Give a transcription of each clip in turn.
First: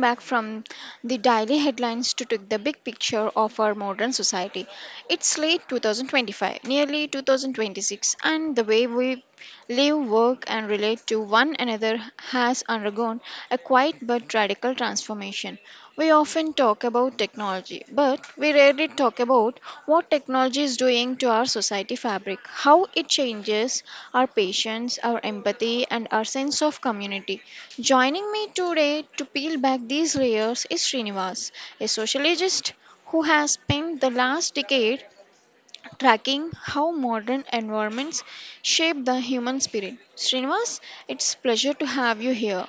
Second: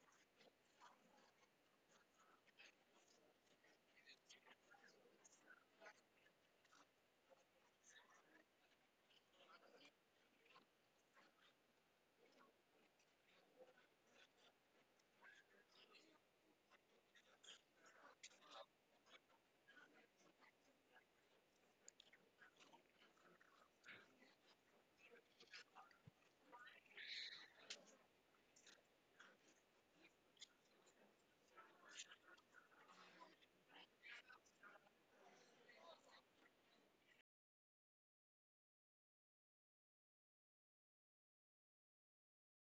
back from the daily headlines to take the big picture of our modern society. It's late 2025, nearly 2026, and the way we live, work, and relate to one another has undergone a quiet but radical transformation. We often talk about technology, but we rarely talk about what technology is doing to our society fabric, how it changes our patience, our empathy, and our sense of community. Joining me today to peel back these layers is Srinivas, a sociologist who has spent the last decade tracking how modern environments shape the human spirit. Srinivas, it's pleasure to have you here.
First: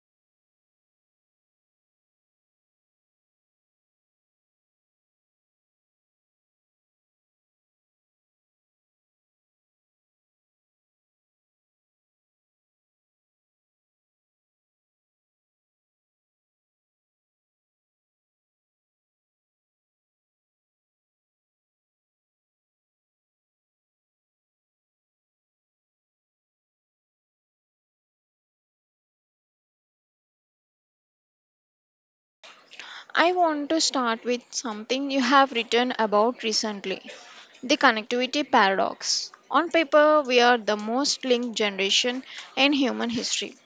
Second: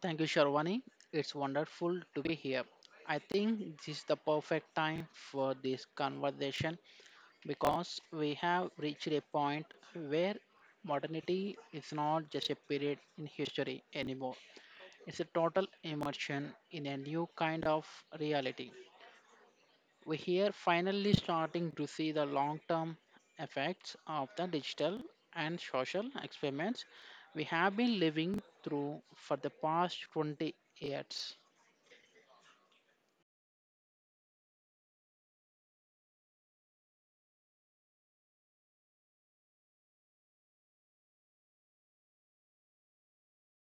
Thank you, Sharwani. It's wonderful to be here. I think this is the perfect time for this conversation because we have reached a point where modernity is not just a period in history anymore. It's a total immersion in a new kind of reality. We here finally starting to see the long-term effects of the digital and social experiments we have been living through for the past 20 years. I want to start with something you have written about recently, the connectivity paradox. On paper, we are the most linked generation in human history.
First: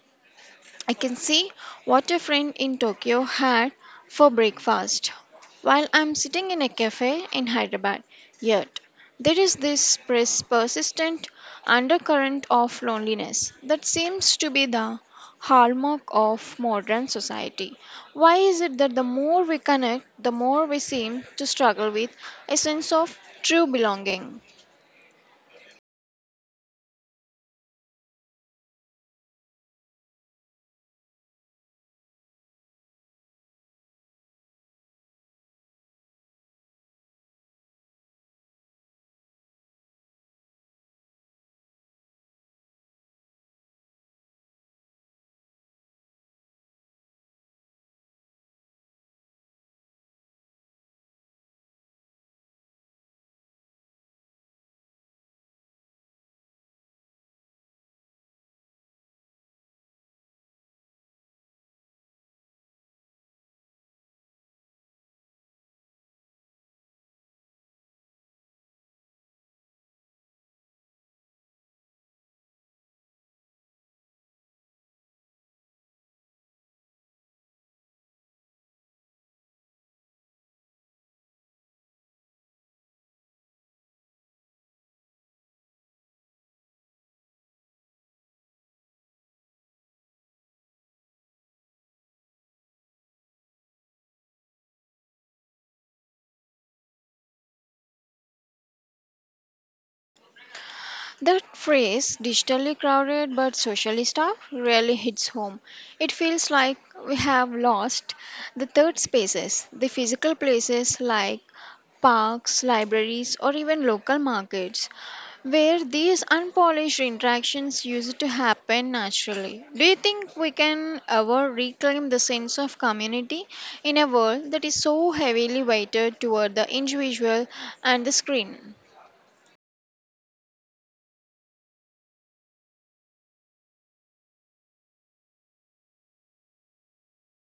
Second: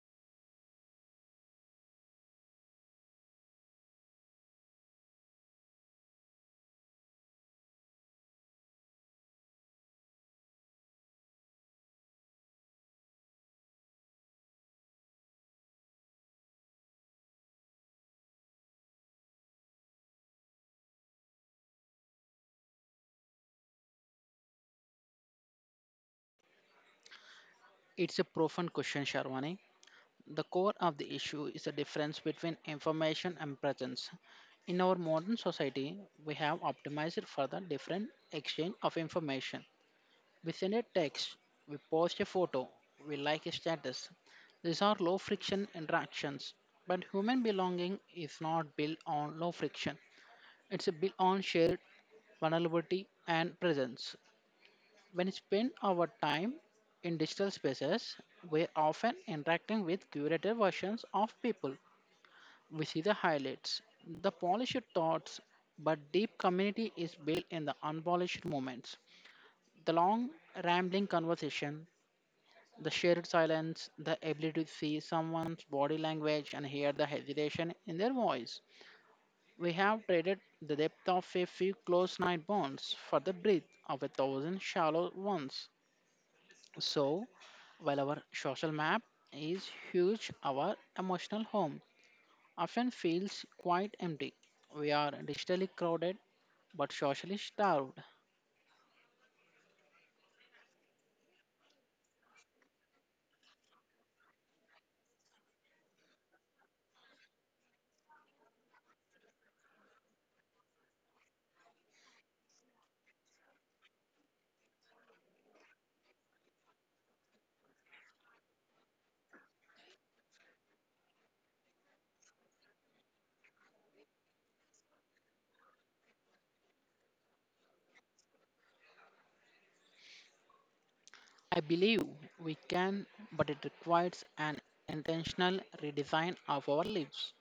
I can see what a friend in Tokyo had for breakfast while I'm sitting in a cafe in Hyderabad. Yet, there is this persistent undercurrent of loneliness that seems to be the hallmark of modern society. Why is it that the more we connect, the more we seem to struggle with a sense of true belonging? It's a profound question, Sharwani. The core of the issue is the difference between information and presence. In our modern society, we have optimized for the different exchange of information. We send a text, we post a photo, we like a status. These are low friction interactions, but human belonging is not built on low friction. It's built on shared vulnerability and presence when spend our time in digital spaces, we're often interacting with curated versions of people. We see the highlights, the polished thoughts, but deep community is built in the unpolished moments. The long, rambling conversation, the shared silence, the ability to see someone's body language and hear the hesitation in their voice. We have traded the depth of a few close night bonds for the breadth of a thousand shallow ones. So, while our social map is huge, our emotional home often feels quite empty. We are digitally crowded but socially starved. The phrase digitally crowded but socially starved really hits home. It feels like we have lost the third spaces, the physical places like parks, libraries, or even local markets, where these unpolished interactions used to happen naturally. Do you think we can ever reclaim the sense of community in a world that is so heavily weighted toward the individual and the screen? I believe we can, but it requires an intentional redesign of our lives.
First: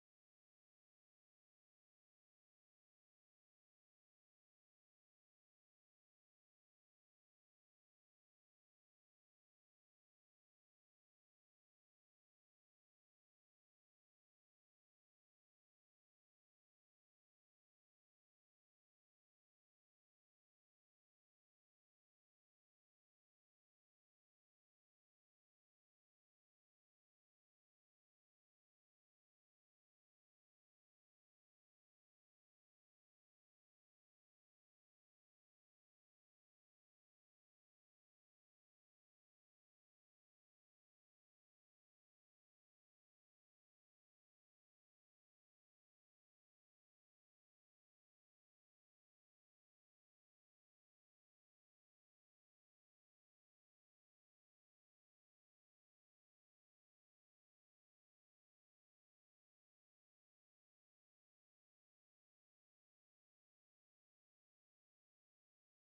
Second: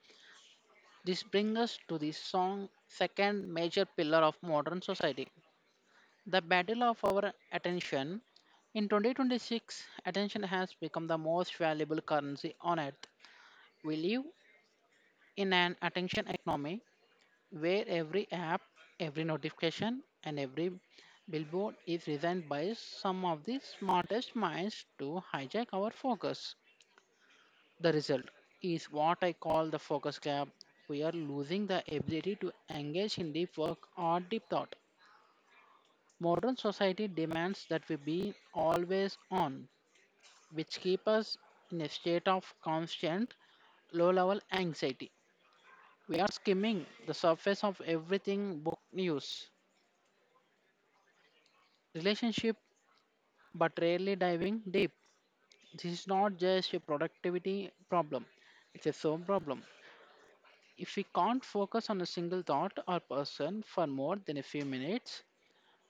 This brings us to the song second major pillar of modern society, the battle of our attention. In 2026, attention has become the most valuable currency on earth. We live in an attention economy where every app, every notification, and every billboard is designed by some of the smartest minds to hijack our focus. The result is what I call the focus gap. We are losing the ability to engage in deep work or deep thought. Modern society demands that we be always on, which keep us in a state of constant low level anxiety. We are skimming the surface of everything book news, relationship but rarely diving deep. This is not just a productivity problem, it's a soul problem. If we can't focus on a single thought or person for more than a few minutes,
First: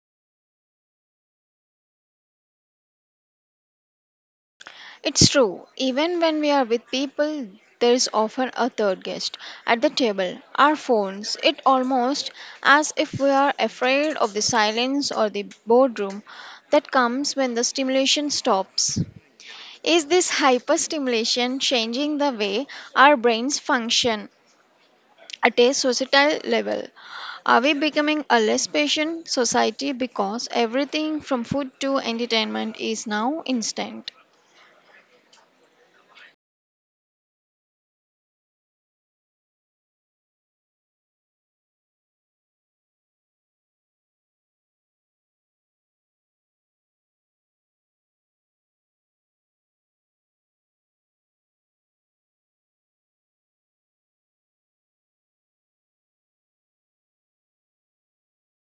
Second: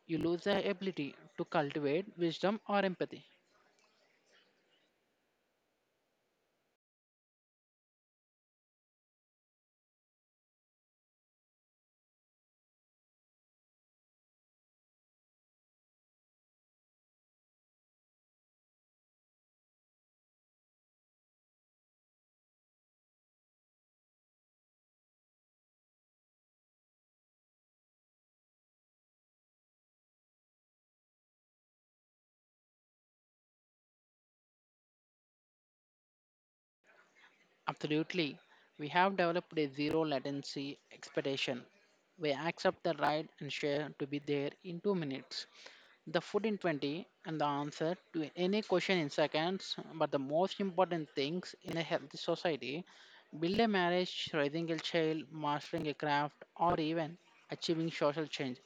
you lose the ability to cultivate wisdom or empathy. It's true. Even when we are with people, there is often a third guest at the table. Our phones, it almost as if we are afraid of the silence or the boredom that comes when the stimulation stops. Is this hyperstimulation changing the way our brains function at a societal level? Are we becoming a less patient society because everything from food to entertainment is now instant? Absolutely. We have developed a zero latency expedition. We accept the ride and share to be there in 2 minutes, the food in 20, and the answer to any question in seconds. But the most important things in a healthy society build a marriage, raising a child, mastering a craft, or even achieving social change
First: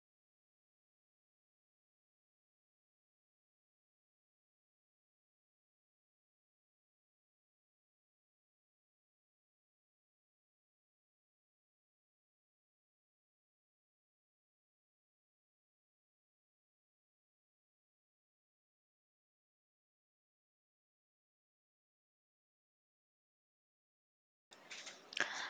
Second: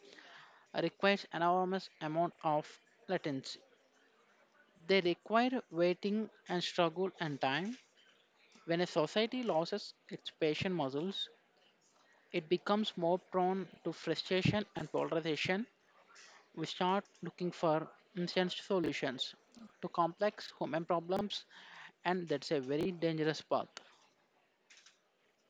requires enormous amount of latency. They require waiting and struggle and time when a society loses its patient muscles, it becomes more prone to frustration and polarization. We start looking for instant solutions to complex human problems, and that's a very dangerous path.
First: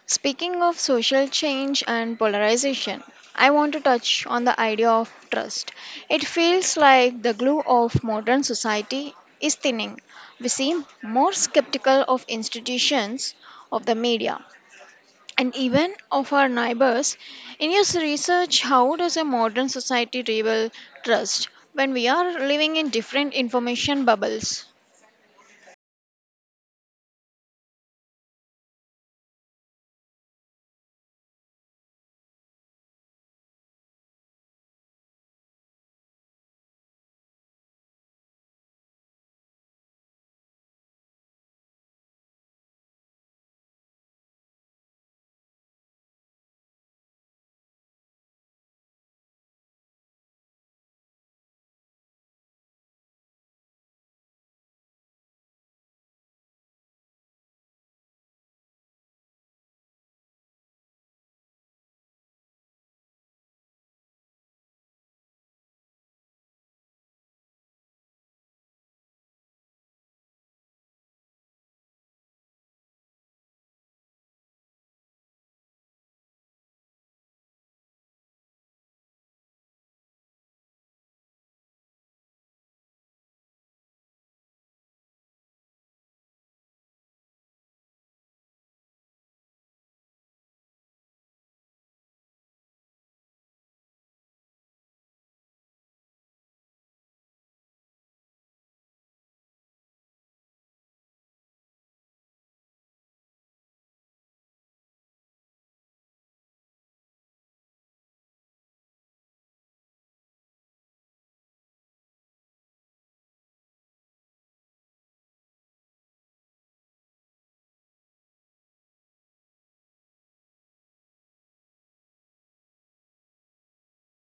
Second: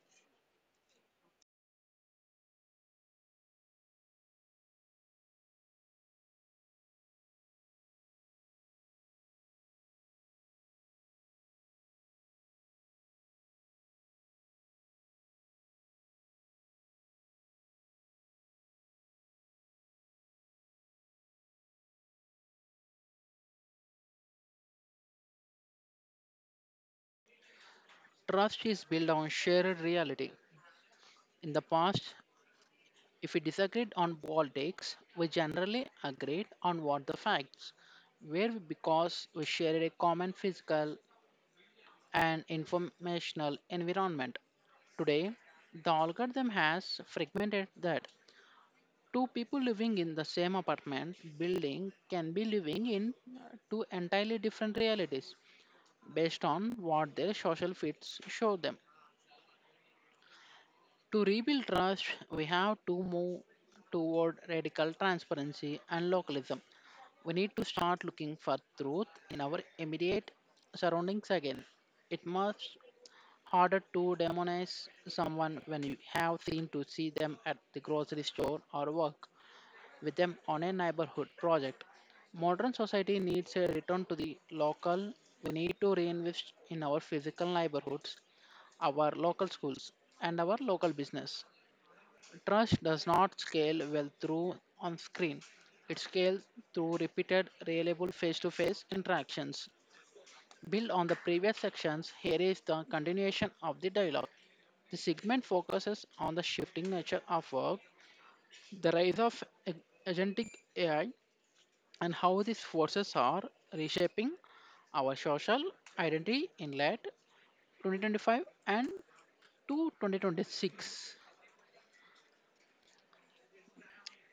Speaking of social change and polarization, I want to touch on the idea of trust. It feels like the glue of modern society is thinning. We seem more skeptical of institutions, of the media, and even of our neighbors. In your research, how does a modern society rebuild trust when we are living in different information bubbles? Trust is built on shared reality. In the past, if we disagreed on politics, we generally agreed on what the facts were because we shared a common physical and informational environment. Today, the algorithm has fragmented that. Two people living in the same apartment building can be living in two entirely different realities based on what their social fits show them. To rebuild trust, we have to move toward radical transparency and localism. We need to start looking for truth in our immediate surroundings again. It must harder to demonize someone when you have seen to see them at the grocery store or work with them on a neighborhood project. Modern society needs a return to the local. We need to reinvest in our physical neighborhoods, our local schools, and our local business. Trust does not scale well through on screen. It scales through repeated, reliable face to face interactions. Build on the previous sections, here is the continuation of the dialogue. The segment focuses on the shifting nature of work, the rise of agentic AI, and how these forces are reshaping our social identity in late 2025 and to 2026.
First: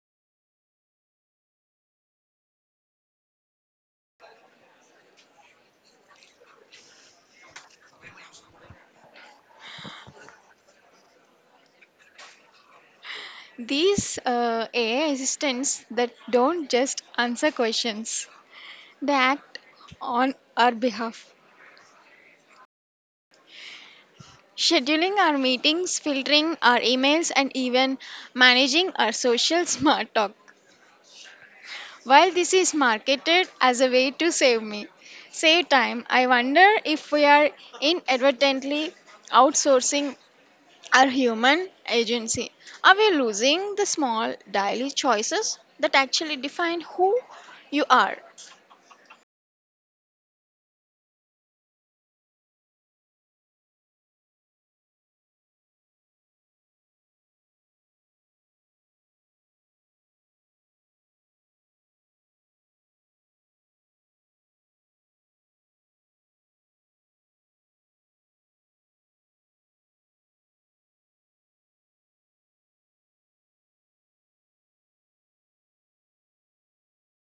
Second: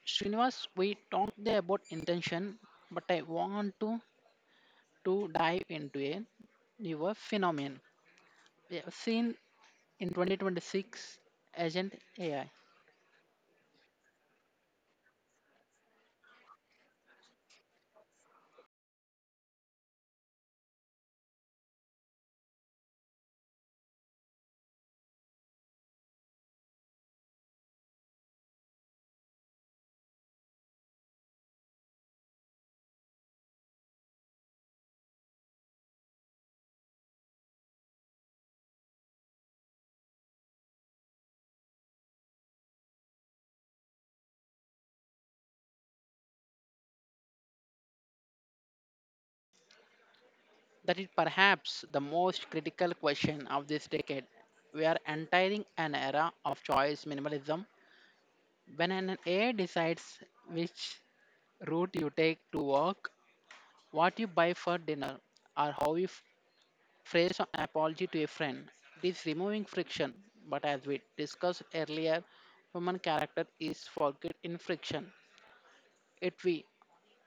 Srinivas, we talked there about intention, but I want to dive into a newer phenomenon, yeah, seen in 2026, agent AI. These AI assistants that don't just answer questions, they act on our behalf, scheduling our meetings, filtering our emails, and even managing our social smart talk. While this is marketed as a way to save time, I wonder if we are inadvertently outsourcing our human agency. Are we losing the small daily choices that actually define who you are? That is perhaps the most critical question of this decade. We are entering an era of choice minimalism when an AI decides which route you take to work, what you buy for dinner, or how you phrase an apology to a friend. It is removing friction, but as we discussed earlier, human character is forget in friction. It we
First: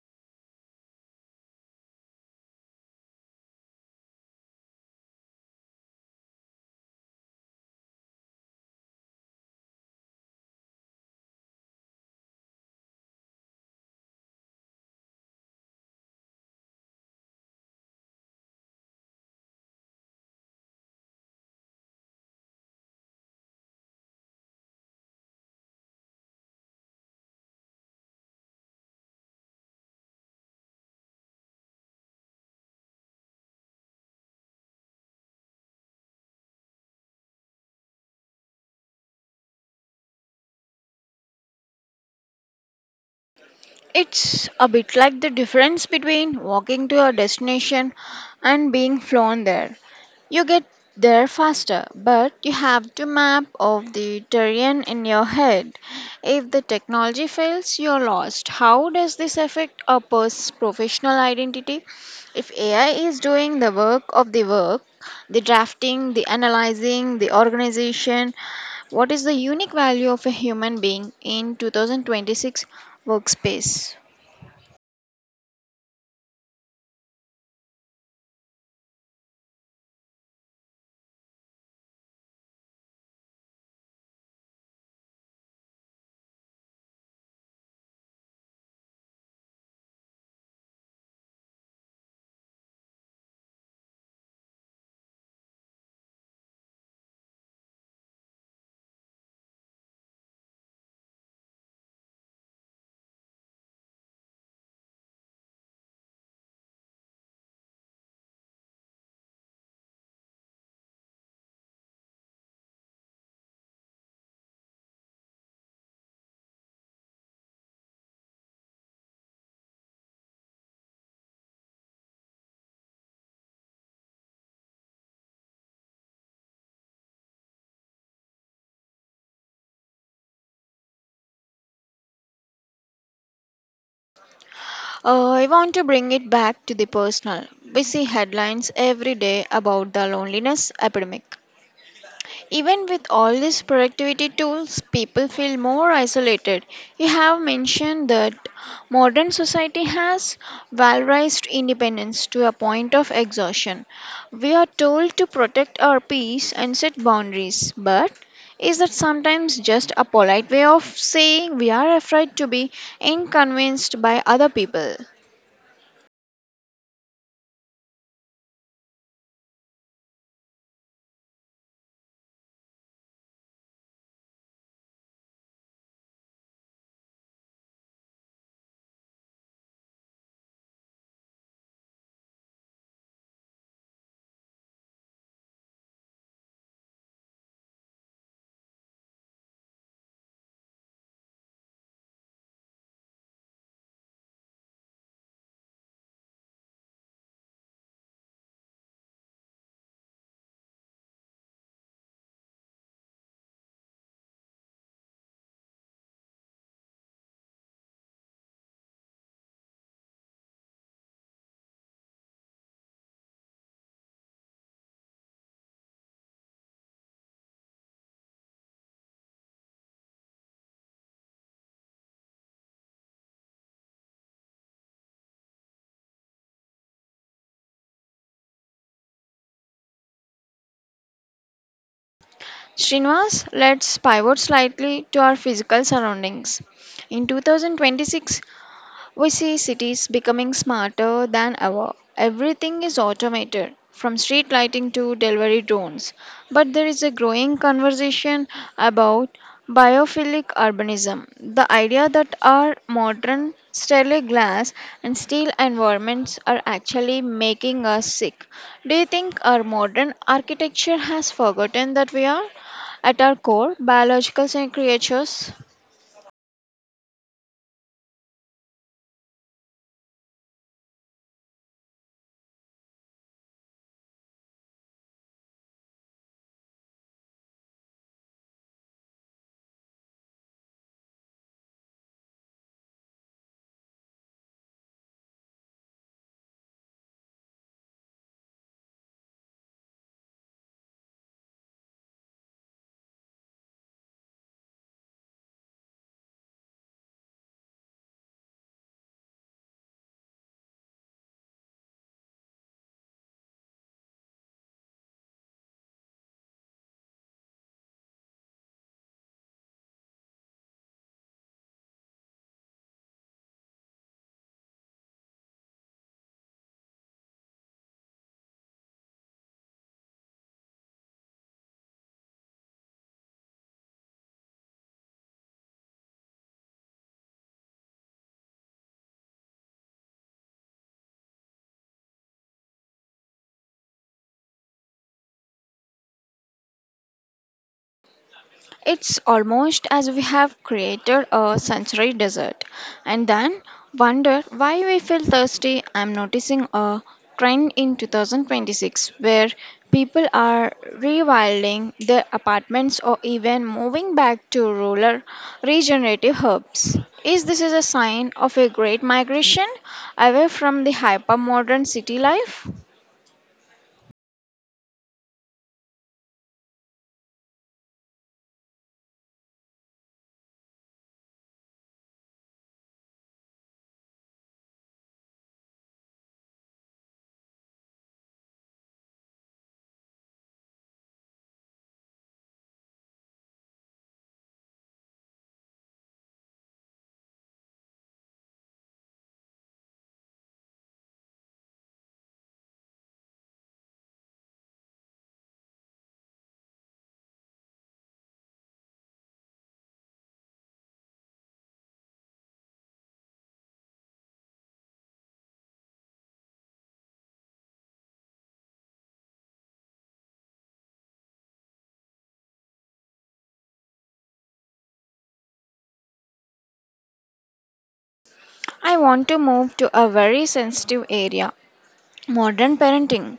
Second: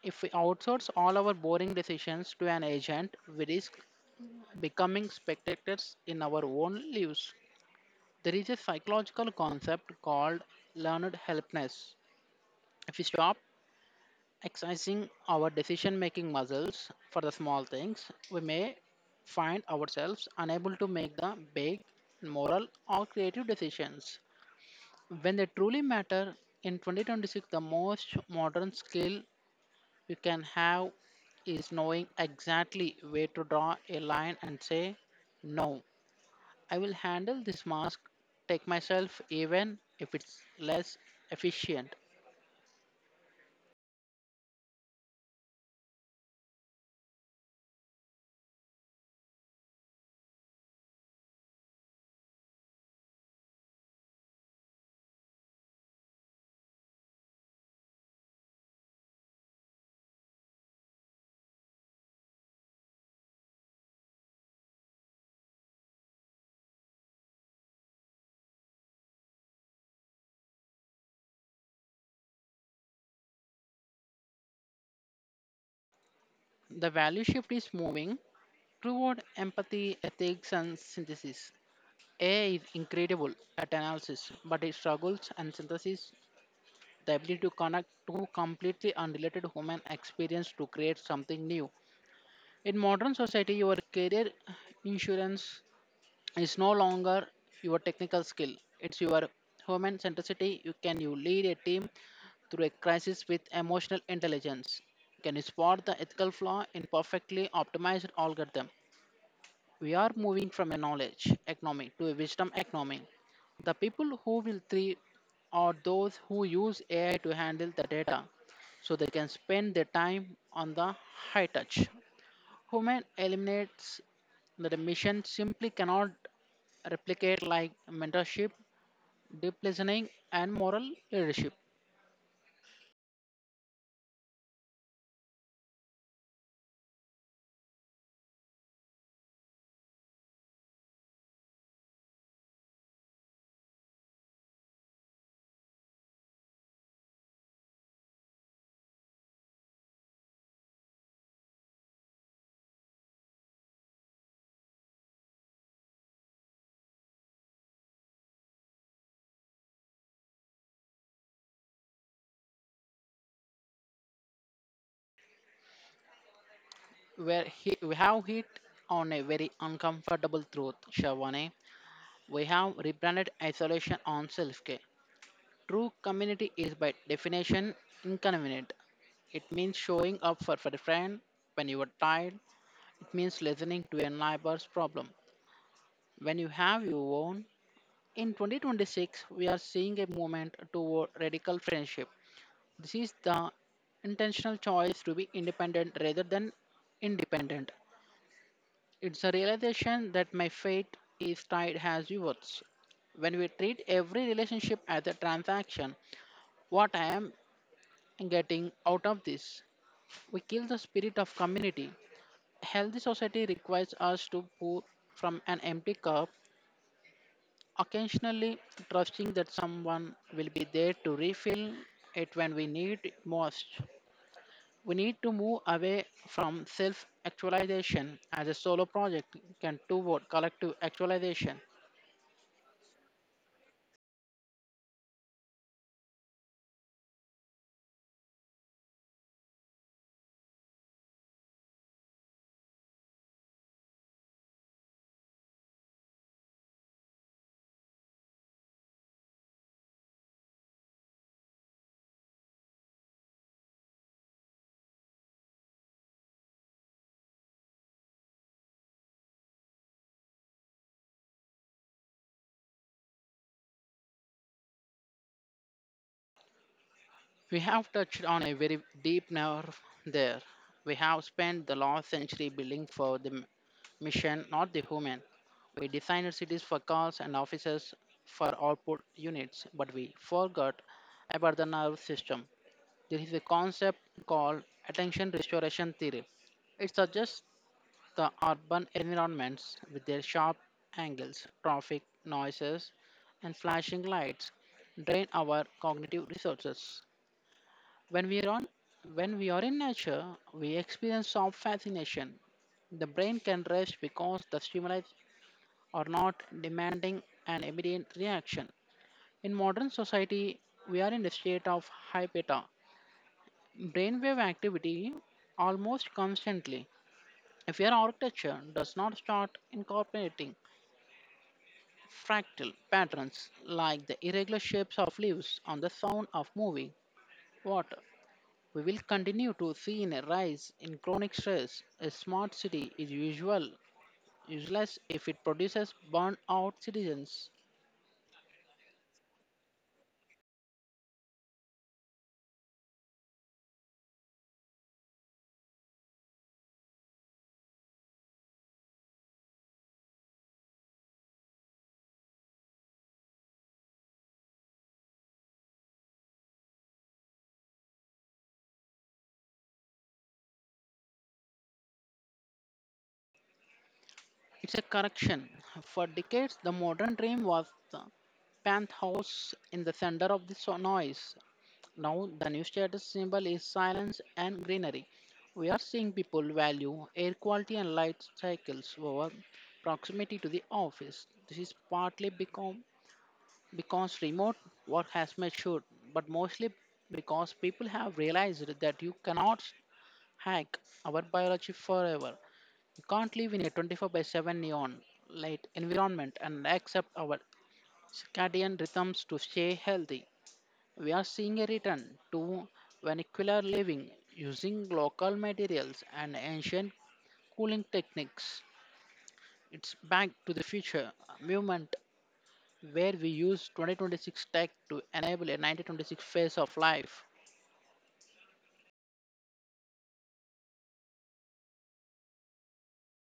If we outsource all our boring decisions to an agent, we risk becoming spectators in our own lives. There is a psychological concept called learned helplessness. If we stop exercising our decision making muscles for the small things, we may find ourselves unable to make the big moral or creative decisions when they truly matter. In 2026, the most modern skill you can have is knowing exactly where to draw a line and say, no, I will handle this mask, take myself even if it's less efficient. It's a bit like the difference between walking to your destination and being flown there. You get there faster, but you have to map of the terrain in your head. If the technology fails, you're lost. How does this affect a person's professional identity? If AI is doing the work of the work, the drafting, the analyzing, the organization, what is the unique value of a human being in 2026 workspace? The value shift is moving toward empathy, ethics, and synthesis. AI is incredible at analysis, but it struggles and synthesis the ability to connect two completely unrelated human experience to create something new. In modern society, your career insurance, it's no longer your technical skill, it's your human centricity. You can you lead a team through a crisis with emotional intelligence? Can you spot the ethical flaw in perfectly optimized algorithm? We are moving from a knowledge economy to a wisdom economy. The people who will thrive are those who use AI to handle the data so they can spend their time on the high touch human eliminates that a mission simply cannot replicate, like mentorship, deep listening, and moral leadership. I want to bring it back to the personal. We see headlines every day about the loneliness epidemic. Even with all these productivity tools, people feel more isolated. You have mentioned that modern society has valorized independence to a point of exhaustion. We are told to protect our peace and set boundaries, but is that sometimes just a polite way of saying we are afraid to be inconvenienced by other people? We have hit on a very uncomfortable truth, Shavane. We have rebranded isolation on self care. True community is by definition inconvenient. It means showing up for a friend when you are tired. It means listening to a neighbor's problem when you have your own. In 2026, we are seeing a movement toward radical friendship. This is the intentional choice to be independent rather than independent. It's a realization that my fate is tied as yours. When we treat every relationship as a transaction, what I am getting out of this, we kill the spirit of community. Healthy society requires us to pour from an empty cup occasionally, trusting that someone will be there to refill it when we need it most. We need to move away from self actualization as a solo project and toward collective actualization. Srinivas, let's pivot slightly to our physical surroundings. In 2026, we see cities becoming smarter than ever. Everything is automated, from street lighting to delivery drones. But there is a growing conversation about biophilic urbanism, the idea that our modern sterling glass and steel environments are actually making us sick. Do you think our modern architecture has forgotten that we are, at our core, biological creatures? We have touched on a very deep nerve there. We have spent the last century building for the mission, not the human. We designed cities for cars and offices for output units, but we forgot about the nerve system. There is a concept called attention restoration theory. It suggests the urban environments with their sharp angles, traffic noises, and flashing lights drain our cognitive resources. When we are on, when we are in nature, we experience some fascination. The brain can rest because the stimuli are not demanding an immediate reaction. In modern society, we are in a state of hypeta brainwave activity almost constantly. If your architecture does not start incorporating fractal patterns like the irregular shapes of leaves on the sound of moving water, we will continue to see a rise in chronic stress. A smart city is useless if it produces burnout citizens. It's almost as we have created a sensory desert and then wonder why we feel thirsty. I'm noticing a trend in 2026 where people are rewilding their apartments or even moving back to rural regenerative hubs. Is this is a sign of a great migration away from the hypermodern city life? It's a correction. For decades, the modern dream was the penthouse in the center of the noise. Now, the new status symbol is silence and greenery. We are seeing people value air quality and light cycles over proximity to the office. This is partly because remote work has matured, but mostly because people have realized that you cannot hack our biology forever. You can't live in a 24 by 7 neon light environment and accept our circadian rhythms to stay healthy. We are seeing a return to vernacular living using local materials and ancient cooling techniques. It's back to the future movement where we use 2026 tech to enable a 1926 phase of life. I want to move to a very sensitive area, modern parenting.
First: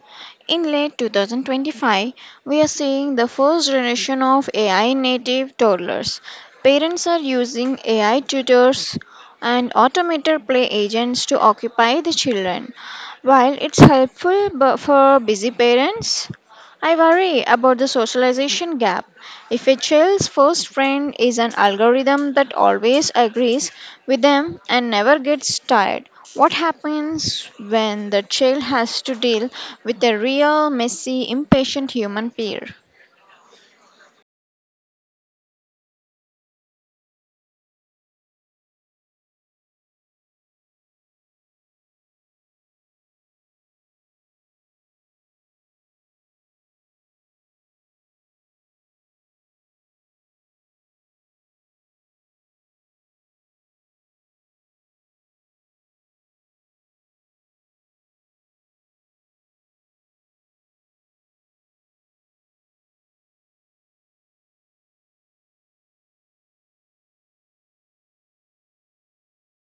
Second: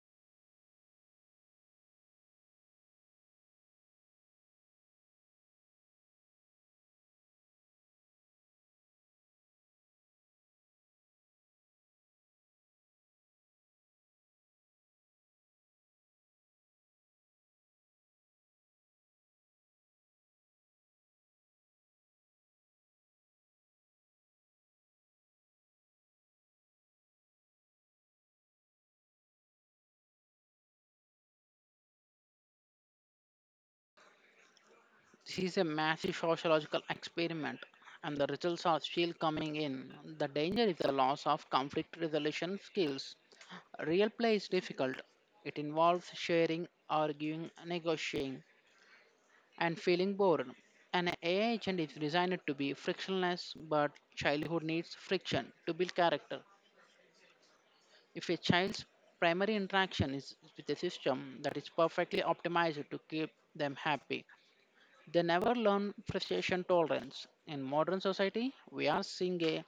In late 2025, we are seeing the first generation of AI native toddlers. Parents are using AI tutors and automated play agents to occupy the children. While it's helpful for busy parents, I worry about the socialization gap. If a child's first friend is an algorithm that always agrees with them and never gets tired, what happens when the child has to deal with a real, messy, impatient human peer? This is a massive sociological experiment, and the results are still coming in. The danger is the loss of conflict resolution skills. Real play is difficult. It involves sharing, arguing, negotiating, and feeling bored. An AI agent is designed to be frictionless, but childhood needs friction to build character. If a child's primary interaction is with a system that is perfectly optimized to keep them happy, they never learn frustration tolerance. In modern society, we are seeing a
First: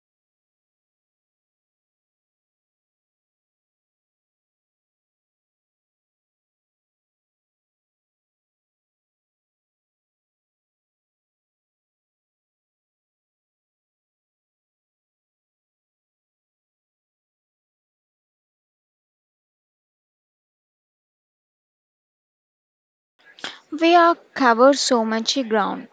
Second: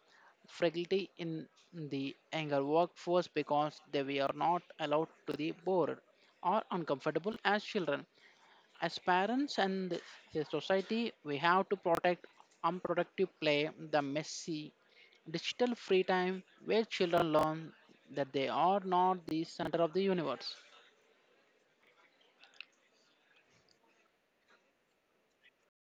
fragility in the younger workforce because they were not allowed to be bored or uncomfortable as children. As parents and the society, we have to protect unproductive play, the messy digital free time where children learn that they are not the center of the universe. We are covered so much ground,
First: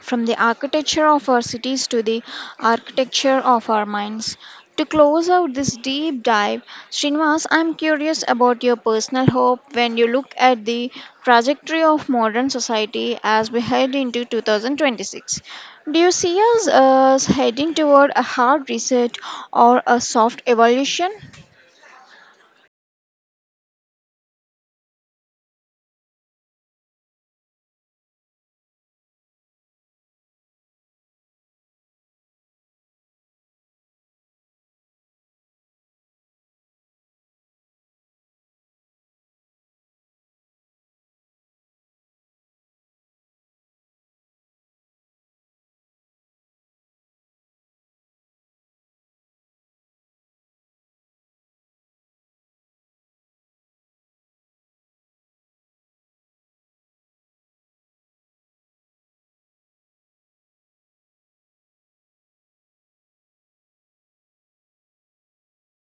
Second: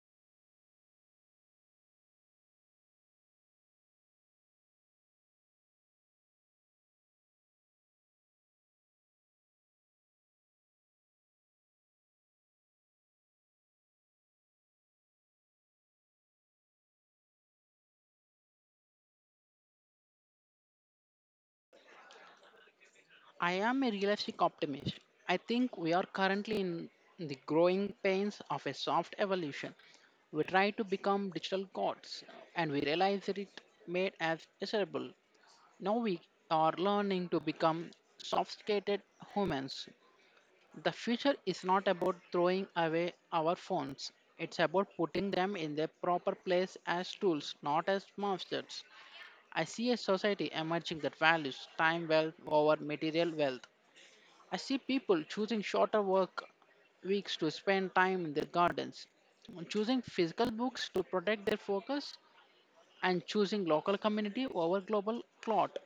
from the architecture of our cities to the architecture of our minds. To close out this deep dive, Srinivas, I'm curious about your personal hope when you look at the trajectory of modern society as we head into 2026. Do you see us as heading toward a hard reset or a soft evolution? I am a realistic optimist. I think we are currently in the growing pains of a soft evolution. We try to become digital gods and we realize that it made us miserable. Now we are learning to become sophisticated humans. The future is not about throwing away our phones. It's about putting them in their proper place as tools, not as monsters. I see a society emerging that values time well over material wealth. I see people choosing shorter work weeks to spend time in their gardens, choosing physical books to protect their focus, and choosing local community over global clot.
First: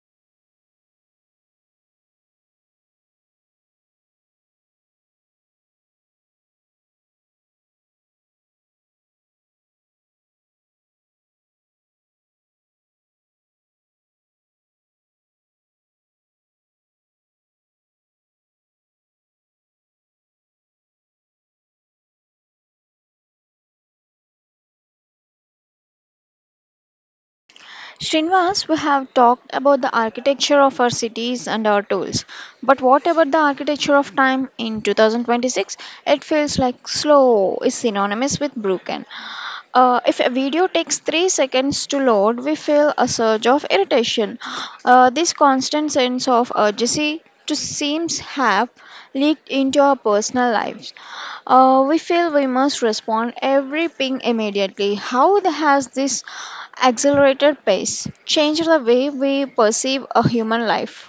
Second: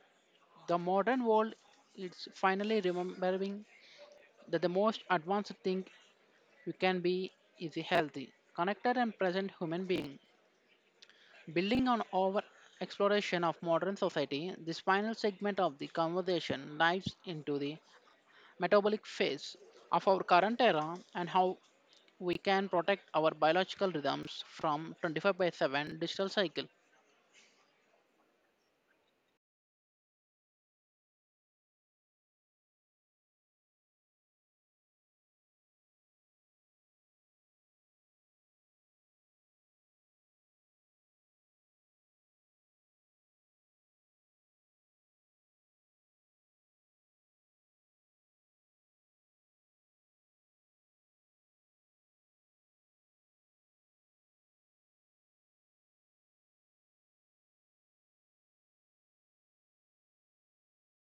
The modern world is finally remembering that the most advanced thing you can be is a healthy, connected, and present human being. Building on our exploration of modern society, this final segment of the conversation dives into the metabolic phase of our current era and how we can protect our biological rhythms from 25 by 7 digital cycle. Srinivas, we have talked about the architecture of our cities and our tools. But what about the architecture of time in 2026? It feels like slow is synonymous with broken. If a video takes 3 seconds to load, we feel a surge of irritation. This constant sense of urgency to seems have leaked into our personal lives. We feel we must respond every ping immediately. How has this accelerated pace changed the way we perceive a human life?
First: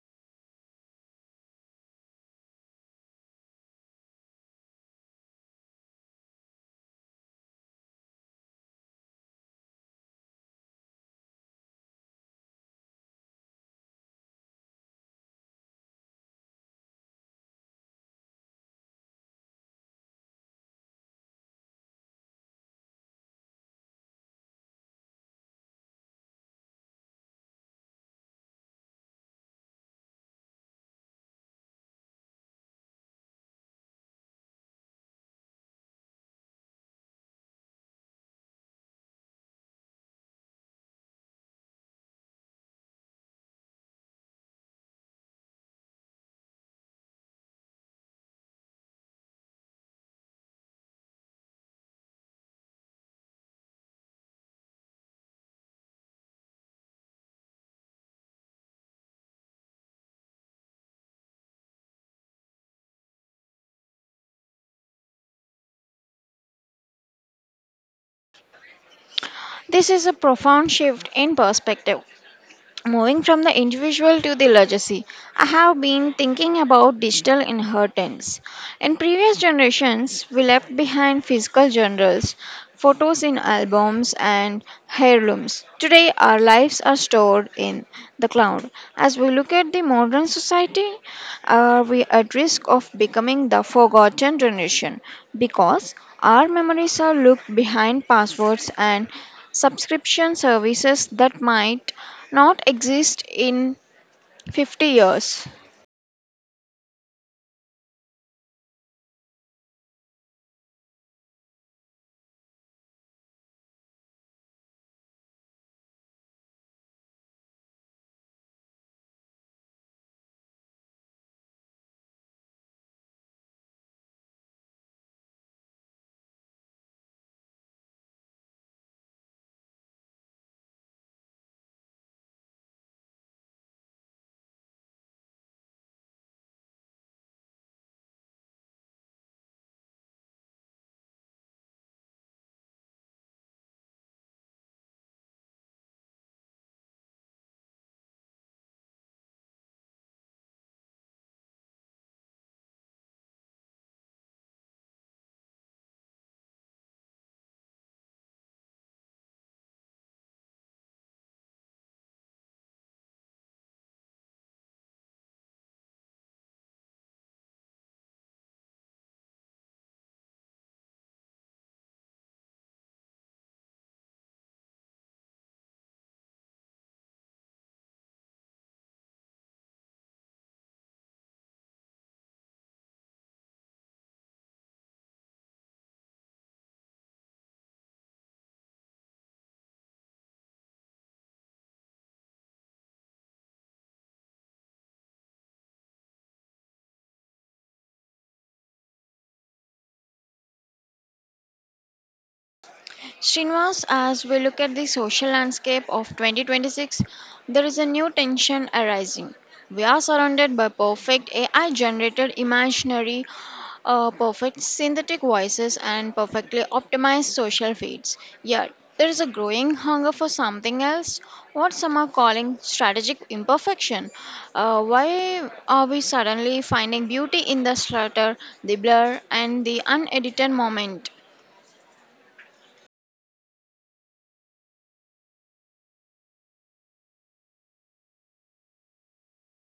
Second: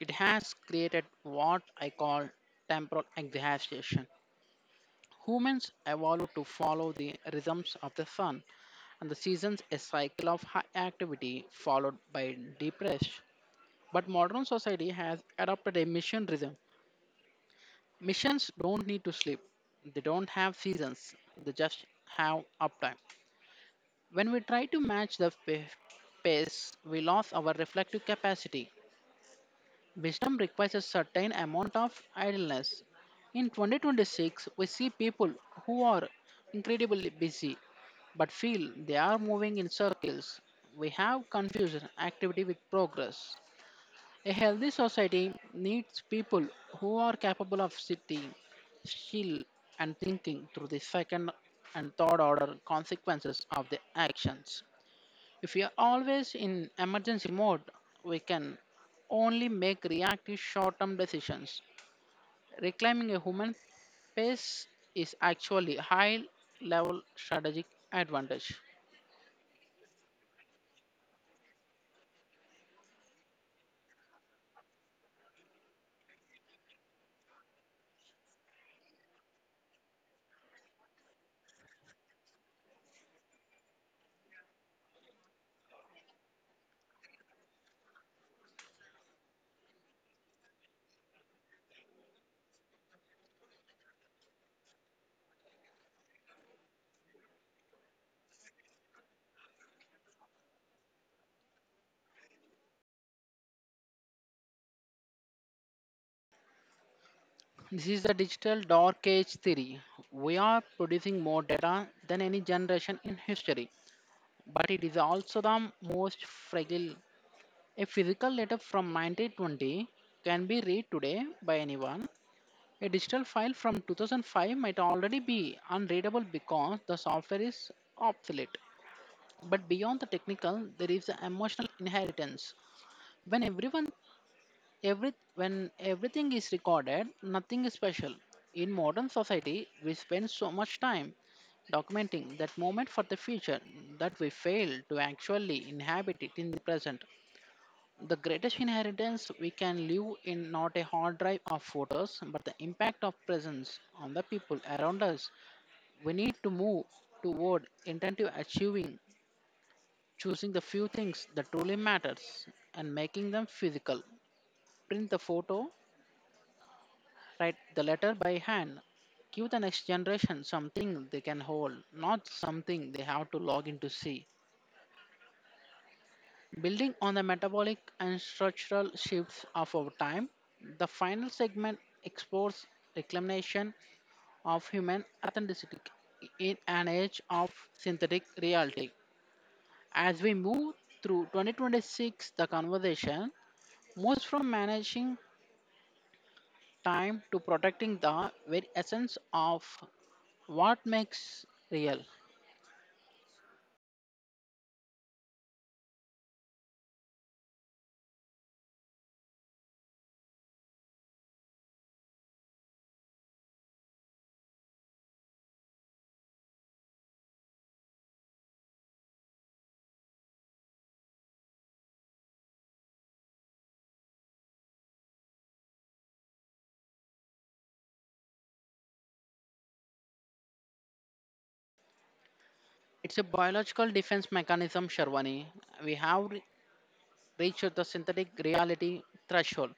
It has created what I call temporal exhaustion. Humans evolved to follow the rhythms of the sun and the seasons, a cycle of high activity followed by depression. But modern society has adopted a mission rhythm. Missions don't need to sleep, they don't have seasons, they just have uptime. When we try to match the pace, we lose our reflective capacity. Wisdom requires a certain amount of idleness. In 2026, we see people who are incredibly busy but feel they are moving in circles. We have confusion activity with progress. A healthy society needs people who are capable of sitting still and thinking through the second and third order consequences of their actions. If we are always in emergency mode, we can only make reactive short term decisions. Reclaiming a human pace is actually high level strategic advantage. This is a profound shift in perspective. Moving from the individual to the legacy, I have been thinking about digital inheritance. In previous generations, we left behind physical journals, photos in albums, and heirlooms. Today, our lives are stored in the cloud. As we look at the modern society, are we at risk of becoming the forgotten generation because our memories are locked behind passwords and subscription services that might not exist in 50 years? This is the digital dark age theory. We are producing more data than any generation in history, but it is also the most fragile. A physical letter from 1920 can be read today by anyone. A digital file from 2005 might already be unreadable because the software is obsolete. But beyond the technical, there is the emotional inheritance. When everyone every when everything is recorded, nothing is special. In modern society, we spend so much time documenting that moment for the future that we fail to actually inhabit it in the present. The greatest inheritance we can leave in not a hard drive of photos, but the impact of presence on the people around us. We need to move toward intentive achieving, choosing the few things that truly matters and making them physical. Print the photo, write the letter by hand. Give the next generation something they can hold, not something they have to log in to see. Building on the metabolic and structural shifts of our time, the final segment explores reclamation of human authenticity in an age of synthetic reality. As we move through 2026, the conversation moves from managing time to protecting the very essence of what makes real. Srinivas, as we look at the social landscape of 2026, there is a new tension arising. We are surrounded by perfect AI generated imaginary, perfect synthetic voices, and perfectly optimized social feeds. Yet, there is a growing hunger for something else, what some are calling strategic imperfection. Why are we suddenly finding beauty in the slaughter, the blur, and the unedited moment? It's a biological defense mechanism, Sharwani. We have reached the synthetic reality threshold.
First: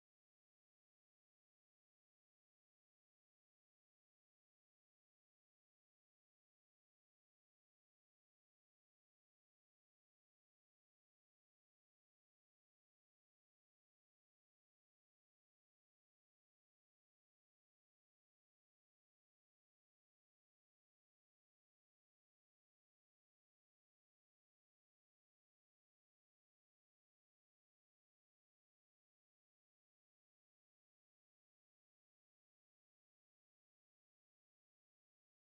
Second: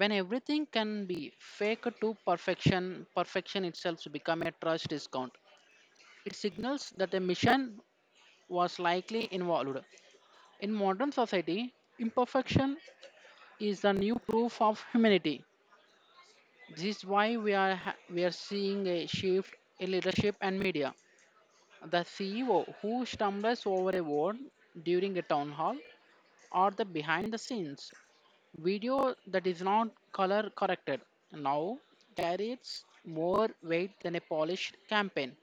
When everything can be fake to perfection, perfection itself to become a trust discount. It signals that a mission was likely involved. In modern society, imperfection is the new proof of humanity. This is why we are seeing a shift in leadership and media. The CEO who stumbles over a word during a town hall, or the behind the scenes video that is not color corrected, now carries more weight than a polished campaign.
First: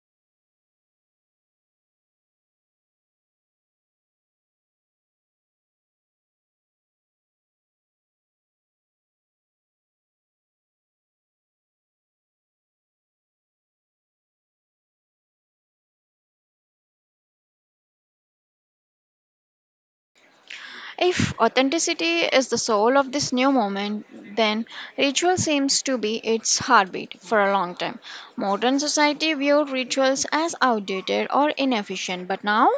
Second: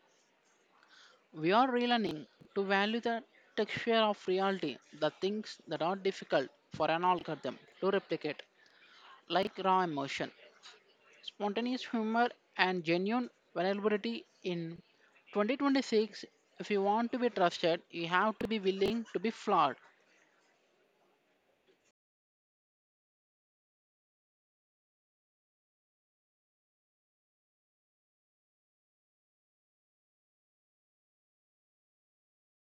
We are relearning to value the texture of reality, the things that are difficult for an algorithm to replicate, like raw emotion, spontaneous humor, and genuine vulnerability. In 2026, if you want to be trusted, you have to be willing to be flawed. If authenticity is the soul of this new moment, then ritual seems to be its heartbeat for a long time. Modern society viewed rituals as outdated or inefficient, but now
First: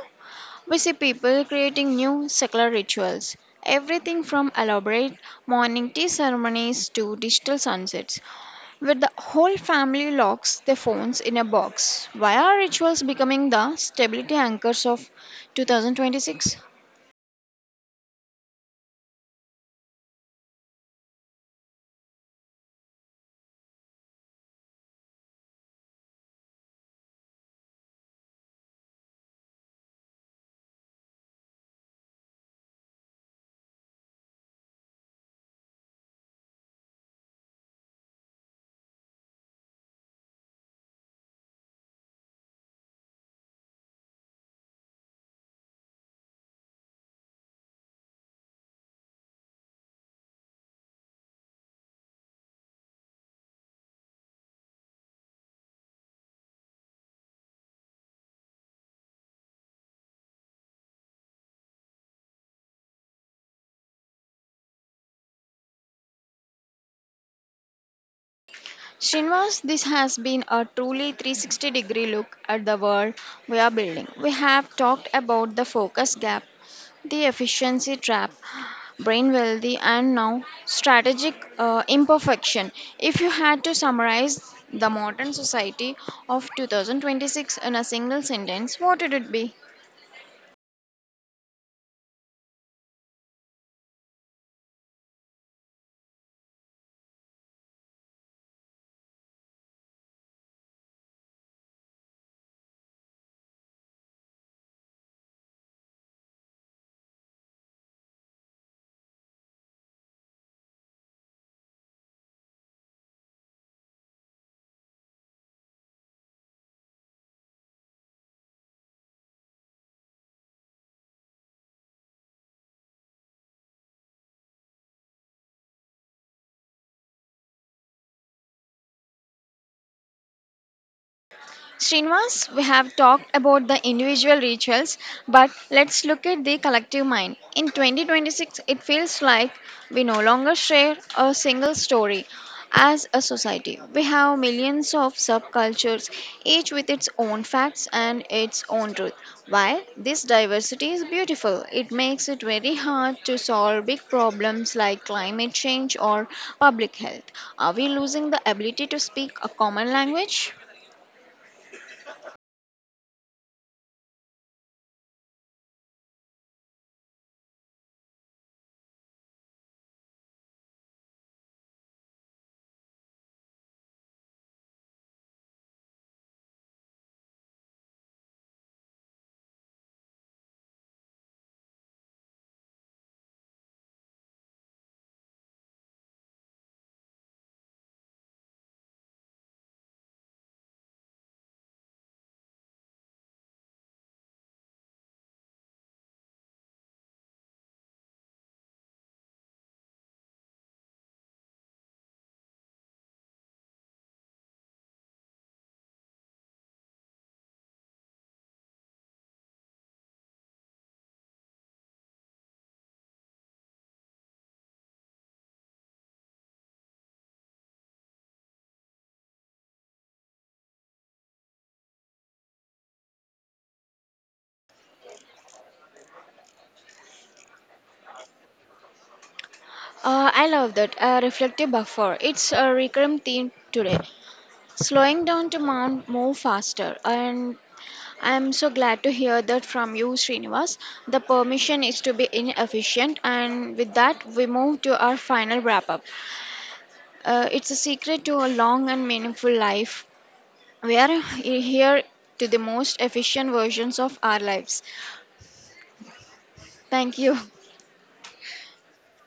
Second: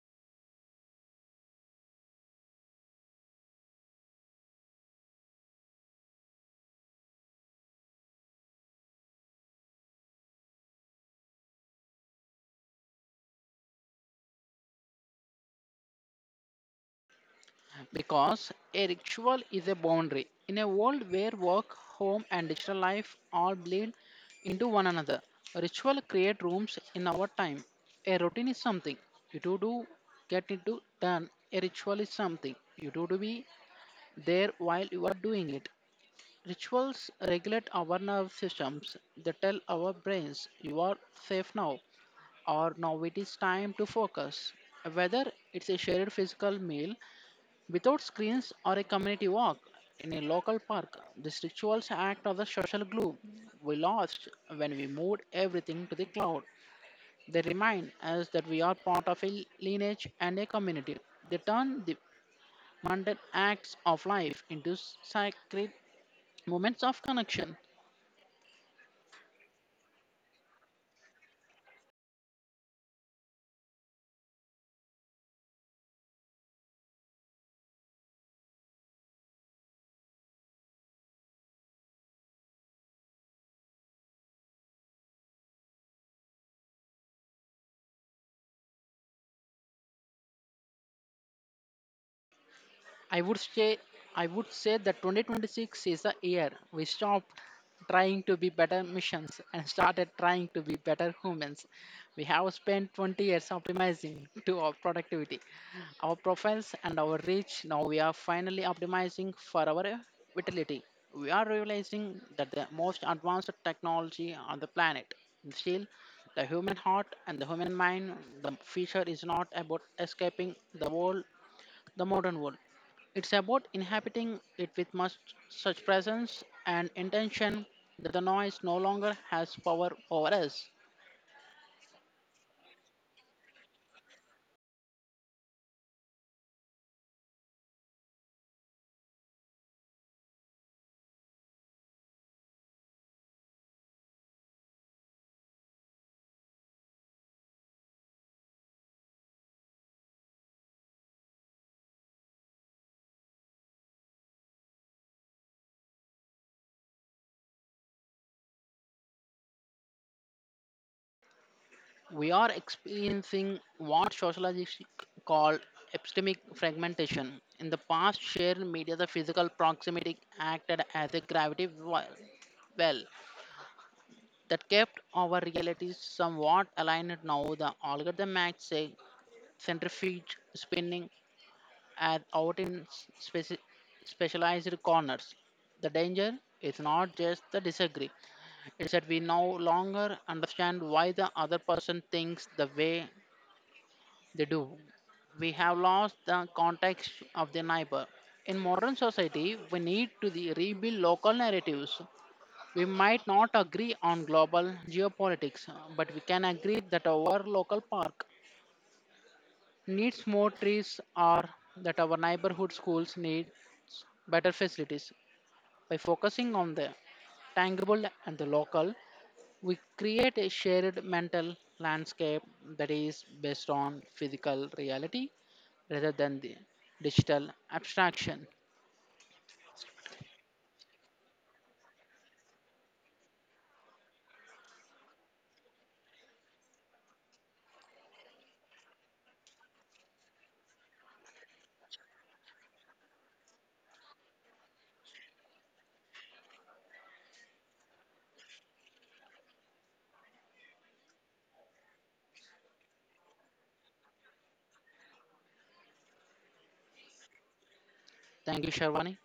we see people creating new secular rituals. Everything from elaborate morning tea ceremonies to digital sunsets, where the whole family locks their phones in a box. Why are rituals becoming the stability anchors of 2026? Because a ritual is a boundary in a world where work, home, and digital life all bleed into one another, ritual create rooms in our time. A routine is something you do to get into done. A ritual is something you do to be there while you are doing it. Rituals regulate our nerve systems. They tell our brains, you are safe now, or now it is time to focus. Whether it's a shared physical meal without screens or a community walk in a local park, these rituals act as a social glue. We lost when we moved everything to the cloud. They remind us that we are part of a lineage and a community. They turn the mundane acts of life into sacred moments of connection. Srinivas, this has been a truly 360 degree look at the world we are building. We have talked about the focus gap, the efficiency trap, brain wealthy, and now strategic imperfection. If you had to summarize the modern society of 2026 in a single sentence, what would it be? I would say I would say that 2026 is the year we stopped trying to be better missions and started trying to be better humans. We have spent 20 years optimizing to our productivity, our profiles, and our reach. Now we are finally optimizing for our vitality. We are realizing that the most advanced technology on the planet still the human heart and the human mind. The future is not about escaping the world, the modern world. It's about inhabiting it with much such presence and intention that the noise no longer has power over us. Srinivas, we have talked about the individual rituals, but let's look at the collective mind. In 2026, it feels like we no longer share a single story as a society. We have millions of subcultures, each with its own facts and its own truth. While this diversity is beautiful, it makes it very hard to solve big problems like climate change or public health. Are we losing the ability to speak a common language? We are experiencing what sociologists call epistemic fragmentation. In the past, shared media, the physical proximity acted as a gravity well, well that kept our realities somewhat aligned. Now, the algorithm acts a centrifuge spinning are out in speci- specialized corners. The danger is not just the disagree, it's that we no longer understand why the other person thinks the way they do. We have lost the context of the neighbor. In modern society, we need to the- rebuild local narratives. We might not agree on global geopolitics, but we can agree that our local park needs more trees are that our neighborhood schools need better facilities. By focusing on the tangible and the local, we create a shared mental landscape that is based on physical reality rather than the digital abstraction. I love that. A reflective buffer. It's a recurrent theme today. Slowing down to mount move faster. And I'm so glad to hear that from you, Srinivas. The permission is to be inefficient. And with that, we move to our final wrap up. It's a secret to a long and meaningful life. We are here to the most efficient versions of our lives. Thank you. Thank you, Sharwani.